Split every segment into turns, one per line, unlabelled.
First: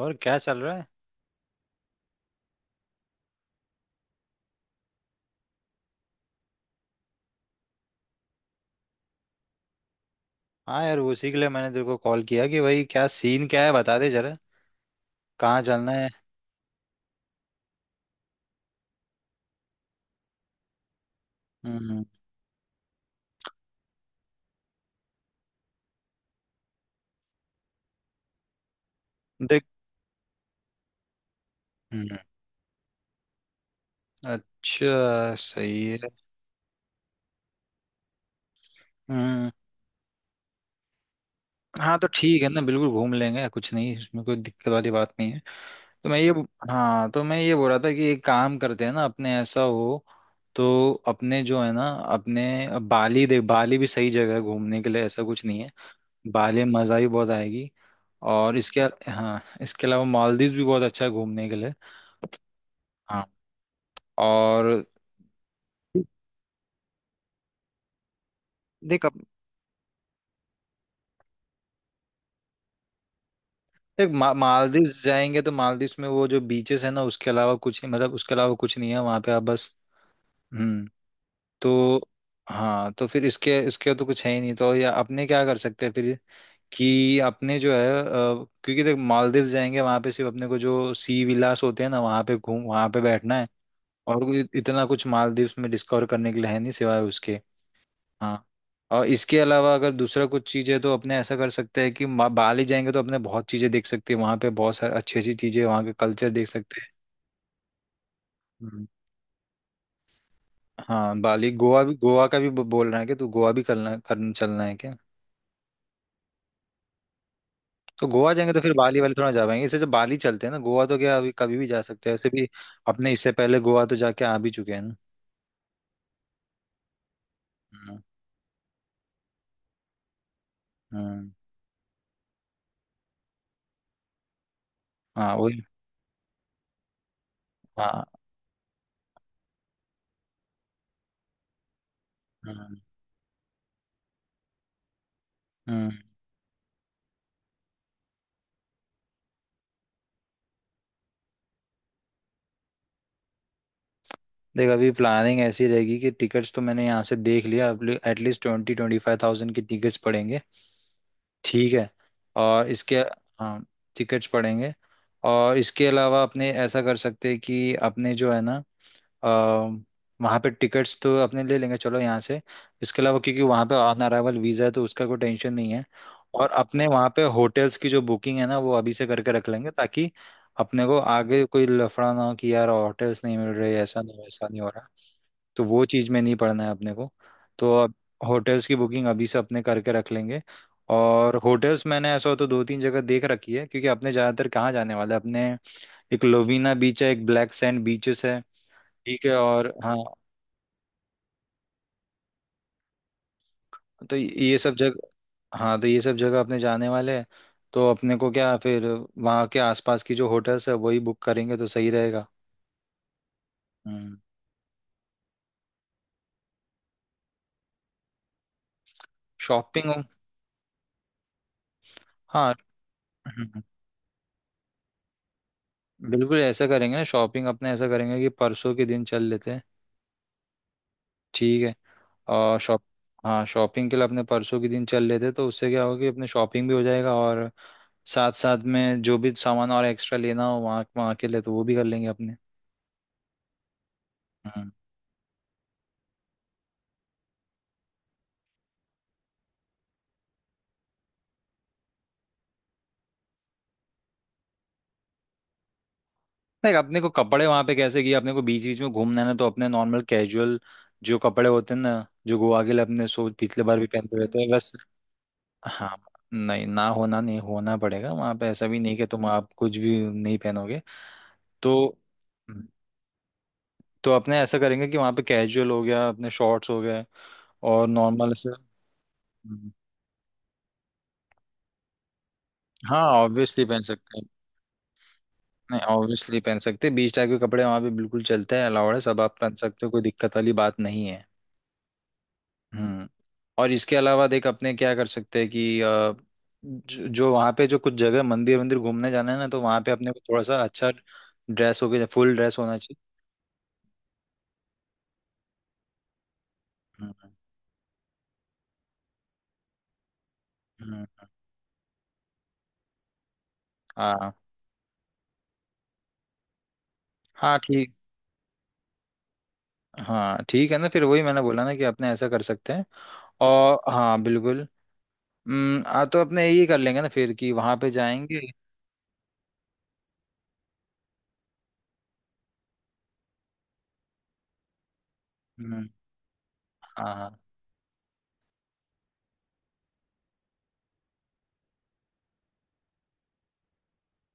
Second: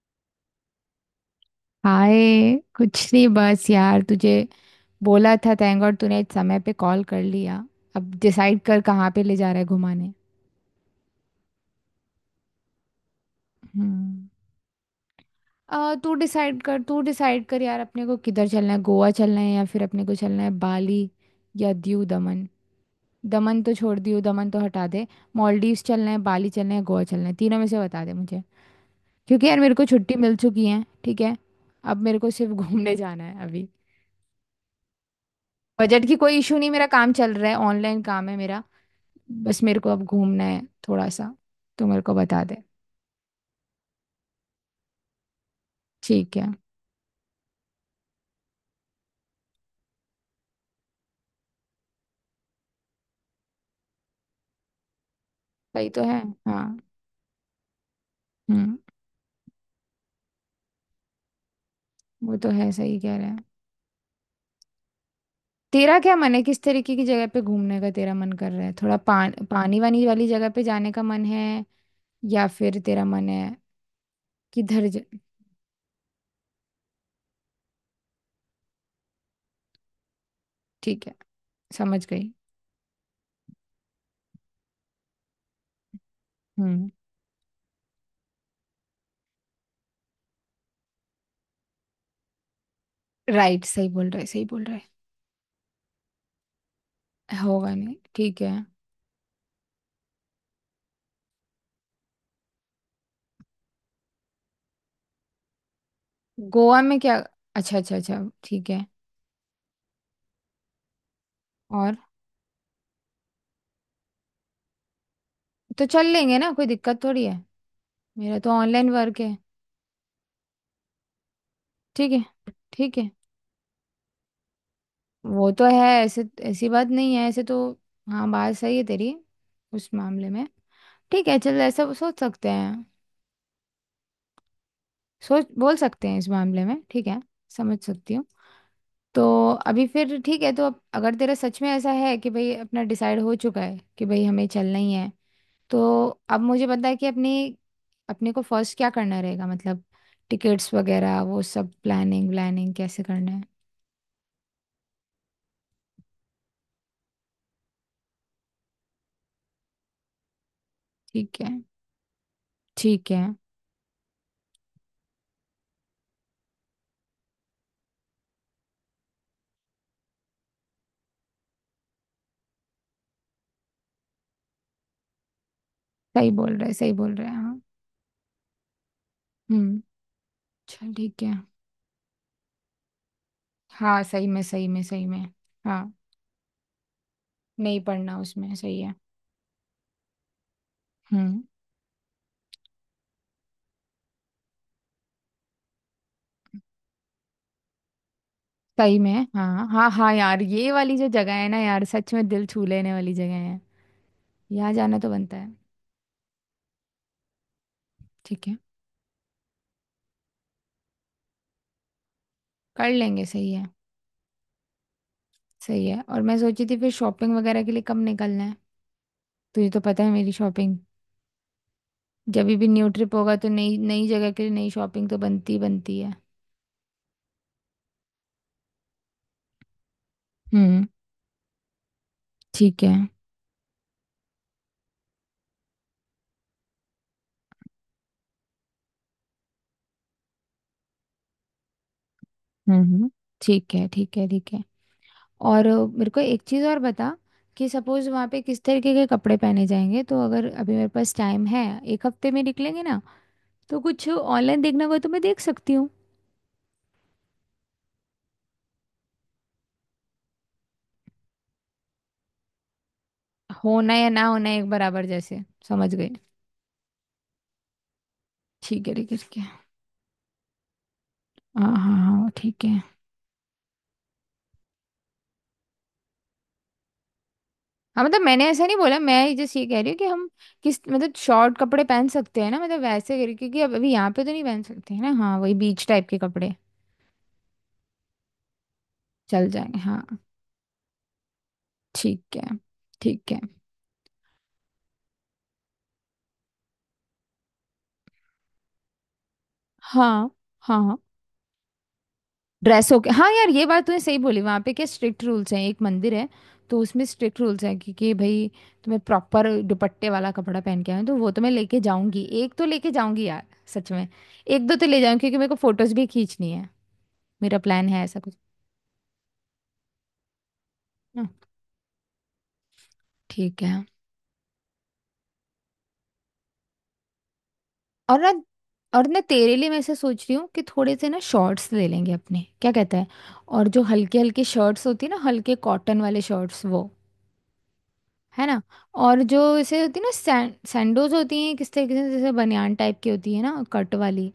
और क्या चल रहा है?
हाय कुछ नहीं बस यार तुझे बोला था थैंक गॉड तूने इस समय पे कॉल कर लिया। अब डिसाइड कर कहाँ पे ले जा रहा है घुमाने।
हाँ यार, उसी के लिए मैंने तेरे को कॉल किया कि भाई क्या सीन क्या है बता दे
हम्म।
जरा। कहाँ चलना है?
तू डिसाइड कर यार अपने को किधर चलना है। गोवा चलना है या फिर अपने को चलना है बाली या
हम्म।
दीव दमन। दमन तो छोड़ दीव दमन तो हटा दे। मॉलडीव्स चलना है बाली चलना है गोवा चलना है तीनों में से बता दे मुझे। क्योंकि यार
देख।
मेरे को छुट्टी मिल चुकी है ठीक है। अब
हम्म।
मेरे को सिर्फ घूमने जाना है अभी।
अच्छा सही
बजट
है।
की कोई इशू नहीं, मेरा काम चल रहा है, ऑनलाइन काम है मेरा।
हम्म।
बस मेरे को अब घूमना है थोड़ा सा, तो
हाँ
मेरे
तो
को
ठीक
बता
है
दे।
ना, बिल्कुल घूम लेंगे, कुछ नहीं इसमें कोई दिक्कत वाली बात नहीं है। तो मैं ये,
ठीक है।
हाँ तो मैं ये बोल रहा था कि एक काम करते हैं ना, अपने ऐसा हो तो अपने जो है ना, अपने बाली, देख बाली भी सही जगह है घूमने के लिए, ऐसा कुछ नहीं है।
सही तो है।
बाली
हाँ।
में मजा भी बहुत आएगी। और
हम्म।
इसके, हाँ इसके अलावा मालदीव भी बहुत अच्छा है घूमने के लिए।
वो तो है, सही कह
हाँ।
रहे हैं।
और,
तेरा क्या मन है किस तरीके की जगह पे घूमने का तेरा मन कर रहा है, थोड़ा
देख अब,
पानी वानी वाली जगह पे जाने का मन है या फिर तेरा मन है
देख मालदीव
किधर।
जाएंगे तो मालदीव में वो जो बीचेस है ना उसके अलावा कुछ नहीं, मतलब उसके अलावा कुछ नहीं है, वहाँ पे आप बस। हम्म।
ठीक है,
तो,
समझ गई।
हाँ तो फिर इसके इसके तो कुछ है ही नहीं तो या अपने क्या कर सकते हैं फिर
हम्म।
कि अपने जो है क्योंकि देख मालदीव जाएंगे वहाँ पे सिर्फ अपने को जो सी विलास होते हैं ना वहाँ पे घूम वहाँ पे बैठना है।
राइट, सही बोल
और
रहे सही
कोई
बोल रहे।
इतना कुछ मालदीव में डिस्कवर करने के लिए है नहीं सिवाय उसके।
होगा नहीं ठीक
हाँ।
है।
और इसके अलावा अगर दूसरा कुछ चीज़ है तो अपने ऐसा कर सकते हैं कि बाली जाएंगे तो अपने बहुत चीज़ें देख सकते हैं वहाँ पे, बहुत सारी अच्छी अच्छी चीज़ें, वहाँ के कल्चर देख सकते
गोवा
हैं।
में क्या। अच्छा अच्छा अच्छा ठीक है।
हम्म। हाँ बाली, गोवा भी,
और
गोवा का भी बोल रहा है कि तो गोवा भी करना करना चलना है क्या?
तो चल लेंगे ना, कोई दिक्कत थोड़ी है।
तो गोवा
मेरा तो
जाएंगे तो फिर
ऑनलाइन
बाली वाली
वर्क
थोड़ा
है।
जा पाएंगे, इससे जो बाली चलते हैं ना, गोवा तो क्या अभी कभी भी जा सकते
ठीक
हैं वैसे भी।
है। ठीक है।
अपने इससे पहले गोवा तो जाके आ भी चुके हैं ना।
वो तो है ऐसे, ऐसी बात नहीं है ऐसे तो।
हम्म।
हाँ बात सही है तेरी, उस मामले में। ठीक
हम्म।
है, चल ऐसा सोच सकते हैं।
हाँ
सोच
वही।
बोल सकते हैं इस मामले में। ठीक है। समझ
हाँ।
सकती हूँ। तो अभी फिर ठीक है, तो अब अगर तेरा सच में ऐसा है कि भाई
हम्म।
अपना डिसाइड हो चुका है कि भाई हमें चलना ही है,
हम्म।
तो अब मुझे पता है कि अपनी अपने को फर्स्ट क्या करना रहेगा, मतलब टिकट्स वगैरह वो सब प्लानिंग व्लानिंग कैसे करना है।
देख अभी प्लानिंग ऐसी रहेगी कि टिकट्स तो मैंने यहाँ से देख लिया। एटलीस्ट 25,000 की टिकट्स पड़ेंगे।
ठीक है।
ठीक है। और इसके,
ठीक है।
हाँ टिकट्स पड़ेंगे। और इसके अलावा अपने ऐसा कर सकते हैं कि अपने जो है ना अ, वहाँ पे टिकट्स तो अपने ले लेंगे चलो यहाँ से। इसके अलावा क्योंकि वहाँ पे ऑन अराइवल वीज़ा है तो उसका कोई टेंशन नहीं है। और अपने
सही
वहाँ
बोल
पे
रहे हैं हाँ।
होटल्स की जो बुकिंग है ना वो अभी से करके रख लेंगे,
हम्म।
ताकि अपने
चल
को
ठीक है।
आगे कोई लफड़ा ना हो कि यार होटल्स नहीं मिल रहे, ऐसा
हाँ
नहीं
सही में
वैसा नहीं
सही
हो
में
रहा।
सही में।
तो वो
हाँ
चीज़ में नहीं पड़ना है अपने को। तो
नहीं
अब
पढ़ना उसमें,
होटल्स की
सही है।
बुकिंग अभी से अपने करके रख लेंगे। और
हम्म।
होटल्स मैंने ऐसा हो तो 2-3 जगह देख रखी है, क्योंकि अपने ज़्यादातर कहाँ जाने वाले हैं? अपने एक लोवीना बीच है, एक ब्लैक सैंड बीचेस है।
सही
ठीक
में
है।
हाँ
और
हाँ
हाँ
हाँ यार, ये वाली जो जगह है ना यार सच में दिल छू लेने वाली जगह है।
तो ये
यहाँ
सब
जाना तो बनता है।
जगह, हाँ तो ये सब जगह अपने जाने वाले हैं। तो अपने को
ठीक
क्या
है,
फिर वहाँ के आसपास की जो होटल्स है वही बुक करेंगे तो सही रहेगा।
कर लेंगे, सही है।
हम्म।
सही है। और मैं सोची थी फिर शॉपिंग वगैरह के लिए कब निकलना है। तुझे तो
शॉपिंग?
पता है मेरी शॉपिंग। जब
हाँ।
भी न्यू ट्रिप होगा
हम्म।
तो
हम्म।
नई नई जगह के लिए नई शॉपिंग तो बनती बनती है।
बिल्कुल ऐसा करेंगे ना, शॉपिंग अपने ऐसा करेंगे कि परसों के दिन चल लेते हैं।
हम्म।
ठीक है। और शॉप,
ठीक है।
हाँ शॉपिंग के लिए अपने परसों के दिन चल लेते हैं तो उससे क्या होगा कि अपने शॉपिंग भी हो जाएगा, और साथ साथ में जो भी सामान और एक्स्ट्रा लेना हो वहाँ वहाँ के लिए तो वो भी कर लेंगे अपने।
हम्म। ठीक है ठीक है ठीक है।
हम्म।
और मेरे को एक चीज़ और बता कि सपोज वहाँ पे किस तरीके के कपड़े पहने जाएंगे, तो अगर अभी मेरे पास टाइम है, एक हफ्ते में निकलेंगे ना, तो कुछ ऑनलाइन देखना हो तो मैं देख सकती हूँ।
नहीं, अपने को कपड़े वहां पे कैसे किए, अपने को बीच बीच में घूमना है ना तो अपने नॉर्मल कैजुअल जो कपड़े होते हैं ना, जो गोवा के लिए अपने सो पिछले बार भी
होना या
पहनते
ना
हुए थे
होना एक
बस।
बराबर जैसे, समझ
हाँ।
गई।
नहीं ना होना नहीं होना पड़ेगा वहां पे, ऐसा भी
ठीक है
नहीं कि
ठीक है
तुम
ठीक
आप
है।
कुछ भी नहीं पहनोगे।
हाँ
तो
हाँ हाँ ठीक
हम्म,
है।
तो अपने ऐसा करेंगे कि वहां पे कैजुअल हो गया, अपने शॉर्ट्स हो गए और
हाँ मतलब
नॉर्मल ऐसे।
मैंने ऐसा नहीं बोला, मैं जस्ट ये
हम्म,
कह रही हूँ कि हम किस मतलब शॉर्ट कपड़े पहन सकते हैं ना, मतलब
हाँ
वैसे करके, क्योंकि
ऑब्वियसली
अब
पहन
अभी यहाँ
सकते हैं।
पे तो नहीं पहन सकते हैं ना। हाँ वही
नहीं
बीच टाइप के
ऑब्वियसली
कपड़े।
पहन सकते हैं, बीच टाइप के कपड़े वहां पे बिल्कुल चलते हैं, अलाउड है, सब आप
चल
पहन
जाएंगे
सकते हो, कोई
हाँ।
दिक्कत वाली बात नहीं है।
ठीक है।
हम्म।
ठीक है।
और इसके अलावा देख अपने क्या कर सकते हैं कि जो वहाँ पे जो कुछ जगह मंदिर मंदिर घूमने जाना है ना तो वहाँ पे अपने को
हाँ
थोड़ा सा
हाँ
अच्छा
हाँ।
ड्रेस हो गया, फुल ड्रेस होना चाहिए।
ड्रेसों के हाँ यार, ये बात तूने सही बोली। वहाँ पे क्या स्ट्रिक्ट रूल्स हैं, एक मंदिर है, तो उसमें
हम्म।
स्ट्रिक्ट रूल्स हैं कि भाई तुम्हें प्रॉपर दुपट्टे वाला कपड़ा पहन के
हम्म।
आए,
हम्म।
तो वो तो मैं लेके जाऊंगी, एक तो लेके जाऊंगी यार। सच में,
हाँ
एक दो तो ले जाऊंगी क्योंकि मेरे को फोटोज भी खींचनी है।
हाँ
मेरा प्लान
ठीक।
है ऐसा कुछ
हाँ ठीक है ना, फिर वही
ना।
मैंने बोला ना कि अपने ऐसा कर सकते हैं।
ठीक
और
है।
हाँ बिल्कुल। हम्म। हाँ तो अपने यही कर लेंगे ना फिर कि वहाँ पे
और ना
जाएंगे।
और ना तेरे लिए मैं ऐसा सोच रही हूँ कि थोड़े से ना शॉर्ट्स ले लेंगे अपने, क्या कहता है। और जो हल्के हल्के शर्ट्स होती है ना, हल्के
हम्म।
कॉटन वाले शर्ट्स वो।
हाँ हाँ।
है ना। और जो इसे होती है ना, सैंडोज होती हैं किस तरीके से जैसे बनियान टाइप की होती है ना, कट वाली।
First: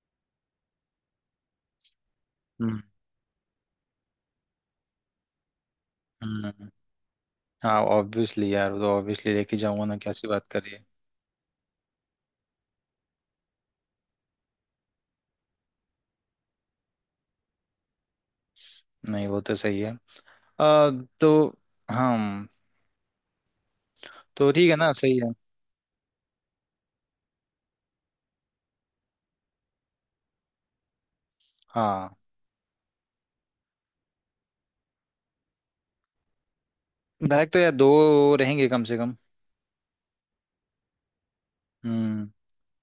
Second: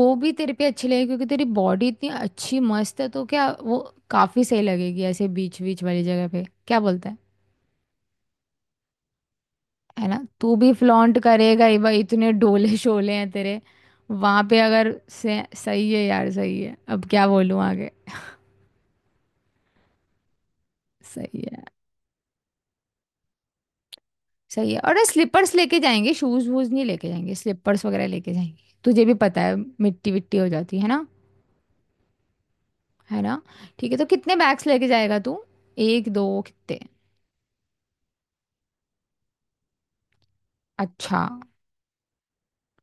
वो भी तेरे पे अच्छी लगेगी क्योंकि तेरी बॉडी इतनी अच्छी
हम्म।
मस्त है, तो क्या वो काफी सही लगेगी ऐसे बीच बीच वाली जगह पे,
हम्म।
क्या बोलता है।
हाँ ऑब्वियसली यार, वो तो ऑब्वियसली लेके जाऊंगा ना,
है ना,
कैसी बात
तू भी
करिए।
फ्लॉन्ट करेगा ही भाई इतने डोले शोले हैं तेरे वहां पे, अगर सही है यार सही है, अब क्या बोलूं आगे।
नहीं वो तो सही है। आ,
सही
तो
है।
हम, तो ठीक
सही
है
है।
ना,
और
सही है।
स्लीपर्स लेके जाएंगे, शूज वूज नहीं लेके जाएंगे, स्लीपर्स वगैरह लेके जाएंगे, तुझे भी पता है मिट्टी विट्टी हो जाती है ना।
हाँ
है ना। ठीक है, तो कितने बैग्स लेके जाएगा तू, एक दो कितने।
बैग तो यार दो रहेंगे कम से कम।
अच्छा।
हम्म।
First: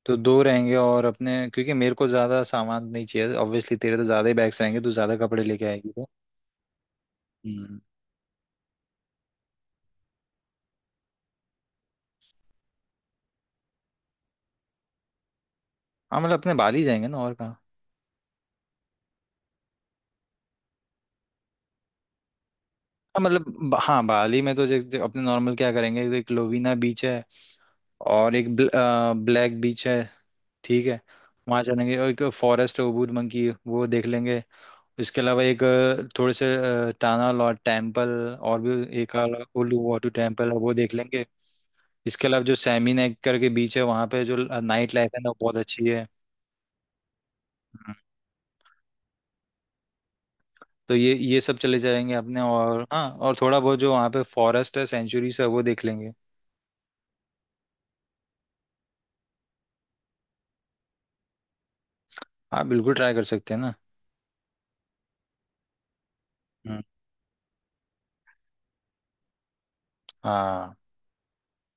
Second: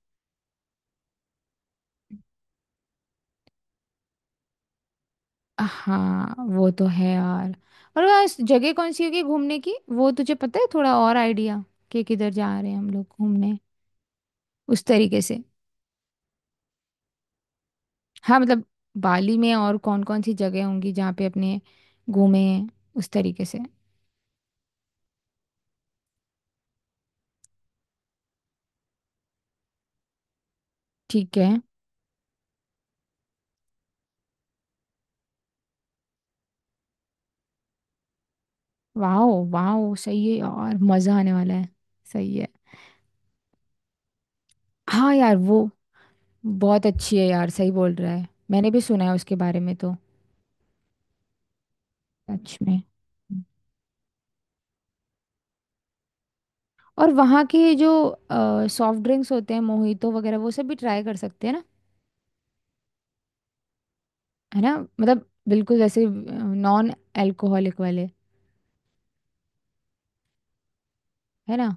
तो दो रहेंगे, और अपने क्योंकि मेरे को ज्यादा सामान नहीं चाहिए ऑब्वियसली, तेरे तो ज्यादा ही बैग्स रहेंगे, तू ज्यादा कपड़े लेके आएगी तो।
हाँ वो तो है यार।
हम्म।
और वह इस जगह कौन सी होगी घूमने की, वो तुझे पता है थोड़ा और आइडिया कि किधर जा रहे हैं हम लोग घूमने, उस तरीके से।
हाँ मतलब अपने बाली जाएंगे ना, और कहाँ।
हाँ मतलब बाली में और कौन कौन सी जगह होंगी जहाँ पे अपने घूमे, उस
हाँ मतलब
तरीके से।
हाँ बाली में तो जैसे अपने नॉर्मल क्या करेंगे, एक लोवीना बीच है और एक ब्लैक बीच है। ठीक है।
ठीक है।
वहाँ चलेंगे और एक फॉरेस्ट ओबूर मंकी वो देख लेंगे। इसके अलावा एक थोड़े से टाना लॉट टेम्पल, और भी एक
वाह।
उलू
वाह
वाटू
सही है
टेम्पल है वो
यार,
देख
मज़ा
लेंगे।
आने वाला है।
इसके
सही
अलावा
है।
जो सैमी नेक करके बीच है वहाँ पे जो नाइट लाइफ
हाँ
है ना
यार
वो बहुत
वो
अच्छी है।
बहुत अच्छी है यार, सही
हम्म।
बोल रहा है, मैंने भी सुना है उसके बारे में तो।
तो ये सब चले जाएंगे अपने,
सच में।
और हाँ और थोड़ा बहुत जो वहाँ पे फॉरेस्ट है, सेंचुरीज है वो देख लेंगे।
और वहाँ के जो सॉफ्ट ड्रिंक्स होते हैं मोहितो वगैरह वो सब भी ट्राई कर सकते हैं ना।
हाँ बिल्कुल ट्राई कर सकते हैं ना।
है ना, मतलब बिल्कुल जैसे
हम्म।
नॉन अल्कोहलिक वाले।
हाँ
है ना।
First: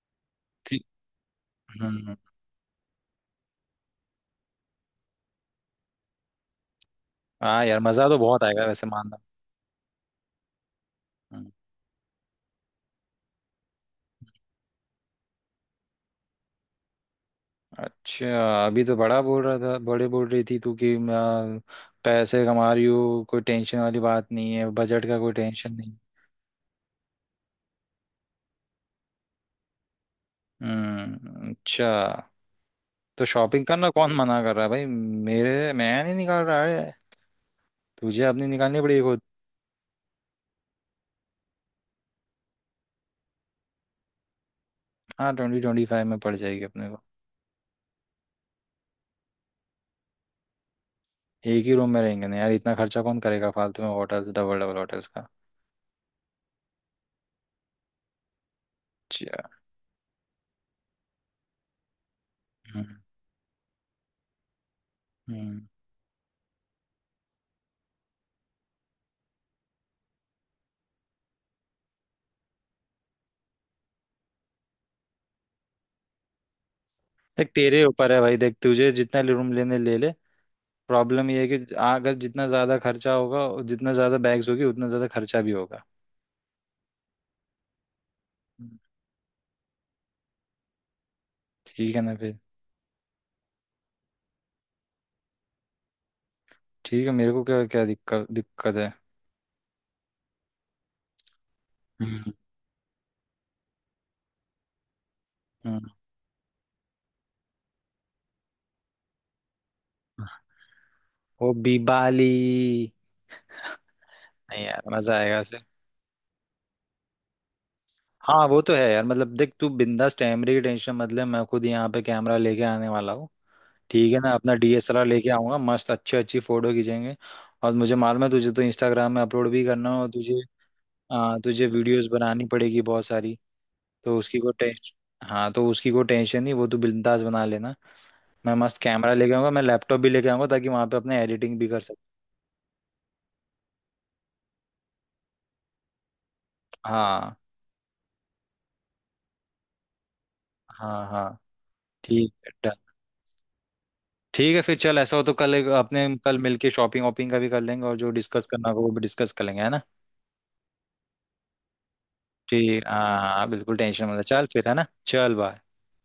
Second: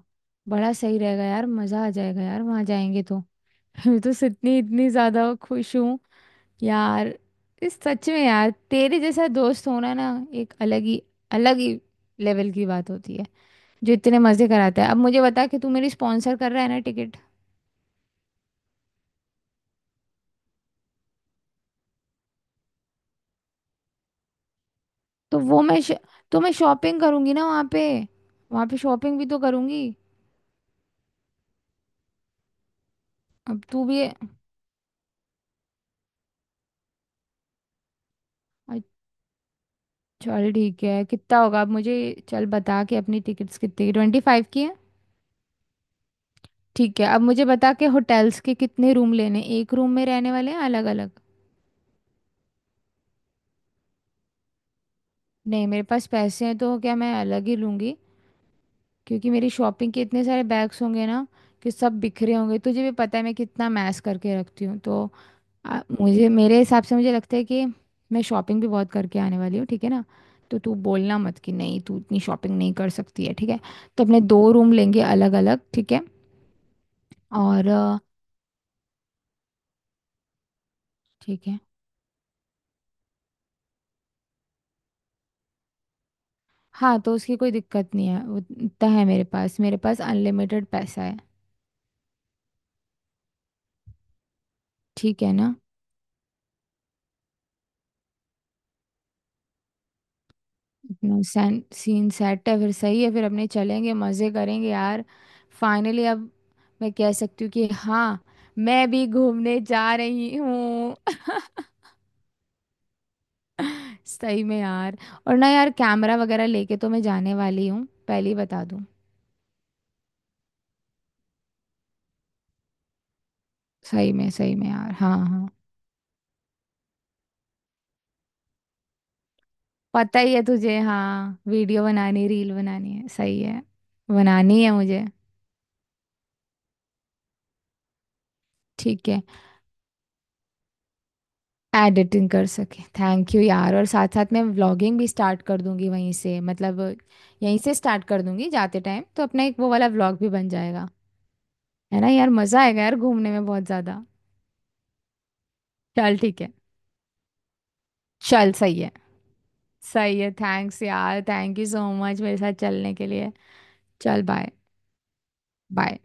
बड़ा
ठीक।
सही रहेगा यार, मज़ा आ
हम्म। हम्म।
जाएगा यार वहाँ जाएंगे तो। मैं तो इतनी इतनी ज़्यादा खुश हूँ यार।
हाँ
इस
यार मज़ा
सच
तो
में
बहुत
यार
आएगा वैसे
तेरे
मानना।
जैसा दोस्त होना ना, एक
हम्म।
अलग ही लेवल की बात होती है, जो इतने मज़े कराता है। अब मुझे बता कि तू मेरी स्पॉन्सर कर रहा है ना।
अच्छा, अभी तो बड़ा बोल रहा था, बड़े बोल रही थी तू कि पैसे कमा रही हो कोई टेंशन वाली बात नहीं है, बजट का कोई
तो वो
टेंशन
मैं
नहीं।
श... तो मैं शॉपिंग करूंगी ना वहाँ पे, वहाँ पे शॉपिंग भी तो करूंगी।
हम्म। अच्छा। तो
अब
शॉपिंग
तू
करना
भी।
कौन मना कर रहा है भाई मेरे, मैं नहीं निकाल रहा है तुझे, अपनी निकालनी
अच्छा,
पड़ेगी खुद।
चल ठीक है कितना होगा, अब मुझे चल बता के अपनी टिकट्स कितनी की, 25 की है।
हाँ 25,000 में पड़ जाएगी अपने
ठीक
को।
है, अब मुझे बता के होटल्स के कितने रूम लेने, एक रूम में रहने वाले हैं अलग अलग।
एक ही रूम में रहेंगे ना यार, इतना खर्चा कौन करेगा फालतू में होटल्स, डबल डबल होटल्स का।
नहीं मेरे पास पैसे हैं तो क्या, मैं अलग ही लूँगी क्योंकि मेरी
अच्छा।
शॉपिंग के इतने सारे बैग्स होंगे ना कि सब बिखरे होंगे, तुझे
हम्म।
भी पता है मैं कितना मैस करके रखती हूँ तो।
हम्म।
मुझे मेरे हिसाब से मुझे लगता है कि मैं शॉपिंग भी बहुत करके आने वाली हूँ ठीक है ना। तो तू बोलना मत कि नहीं तू इतनी शॉपिंग नहीं कर सकती है ठीक है। तो अपने दो रूम लेंगे अलग अलग, ठीक है।
देख
और
तेरे ऊपर है भाई, देख तुझे जितना रूम लेने ले ले। प्रॉब्लम ये
ठीक
है
है।
कि अगर जितना ज़्यादा खर्चा होगा और जितना ज़्यादा बैग्स होगी उतना ज़्यादा खर्चा भी होगा।
हाँ तो उसकी कोई दिक्कत नहीं है वो,
हम्म।
इतना है मेरे पास, मेरे पास अनलिमिटेड पैसा है।
ठीक है ना फिर।
ठीक है ना।
ठीक है, मेरे को क्या क्या दिक्कत दिक्कत है।
अपना सैन सीन
हम्म।
सेट है फिर, सही है, फिर अपने चलेंगे मज़े करेंगे यार।
हम्म।
फाइनली अब मैं कह सकती हूँ कि हाँ, मैं भी घूमने जा रही हूँ।
वो बीबाली।
सही में
नहीं यार
यार।
मजा
और
आएगा
ना
उसे।
यार कैमरा वगैरह लेके तो मैं जाने वाली हूँ, पहले ही
हाँ वो
बता
तो है
दूँ।
यार, मतलब देख तू बिंदास, कैमरे की टेंशन मत ले, मैं खुद यहाँ पे कैमरा लेके आने वाला हूँ। ठीक है ना, अपना
सही में यार
डीएसएलआर
हाँ
लेके
हाँ।
आऊंगा, मस्त अच्छी अच्छी फोटो खींचेंगे। और मुझे मालूम है तुझे तो इंस्टाग्राम में अपलोड भी करना है, और
पता ही
तुझे
है तुझे हाँ,
तुझे
वीडियो
वीडियोस
बनानी
बनानी
रील
पड़ेगी
बनानी
बहुत
है
सारी।
सही है।
तो उसकी को
बनानी है मुझे।
टेंशन, हाँ तो उसकी को टेंशन नहीं, वो तू बिंदास बना लेना। मैं मस्त
ठीक
कैमरा
है।
लेके आऊंगा, मैं लैपटॉप भी लेके आऊंगा ताकि वहां पे अपने एडिटिंग भी कर सकते।
एडिटिंग कर सके, थैंक यू यार। और साथ साथ मैं व्लॉगिंग भी स्टार्ट कर दूंगी वहीं से, मतलब
हाँ
यहीं से स्टार्ट कर दूंगी जाते टाइम, तो अपना एक वो वाला व्लॉग भी बन जाएगा।
हाँ हाँ।
है ना यार
ठीक है
मज़ा
डन।
आएगा यार घूमने में बहुत ज़्यादा।
ठीक है फिर चल ऐसा हो तो कल अपने
चल
कल
ठीक है।
मिलके शॉपिंग वॉपिंग का भी कर लेंगे और जो डिस्कस
चल
करना होगा
सही
वो
है।
भी डिस्कस कर लेंगे, है ना।
सही है, थैंक्स यार, थैंक यू सो मच मेरे साथ
ठीक,
चलने के
हाँ
लिए।
हाँ बिल्कुल टेंशन मत
चल
ले। चल
बाय।
फिर है ना, चल बाय।
बाय।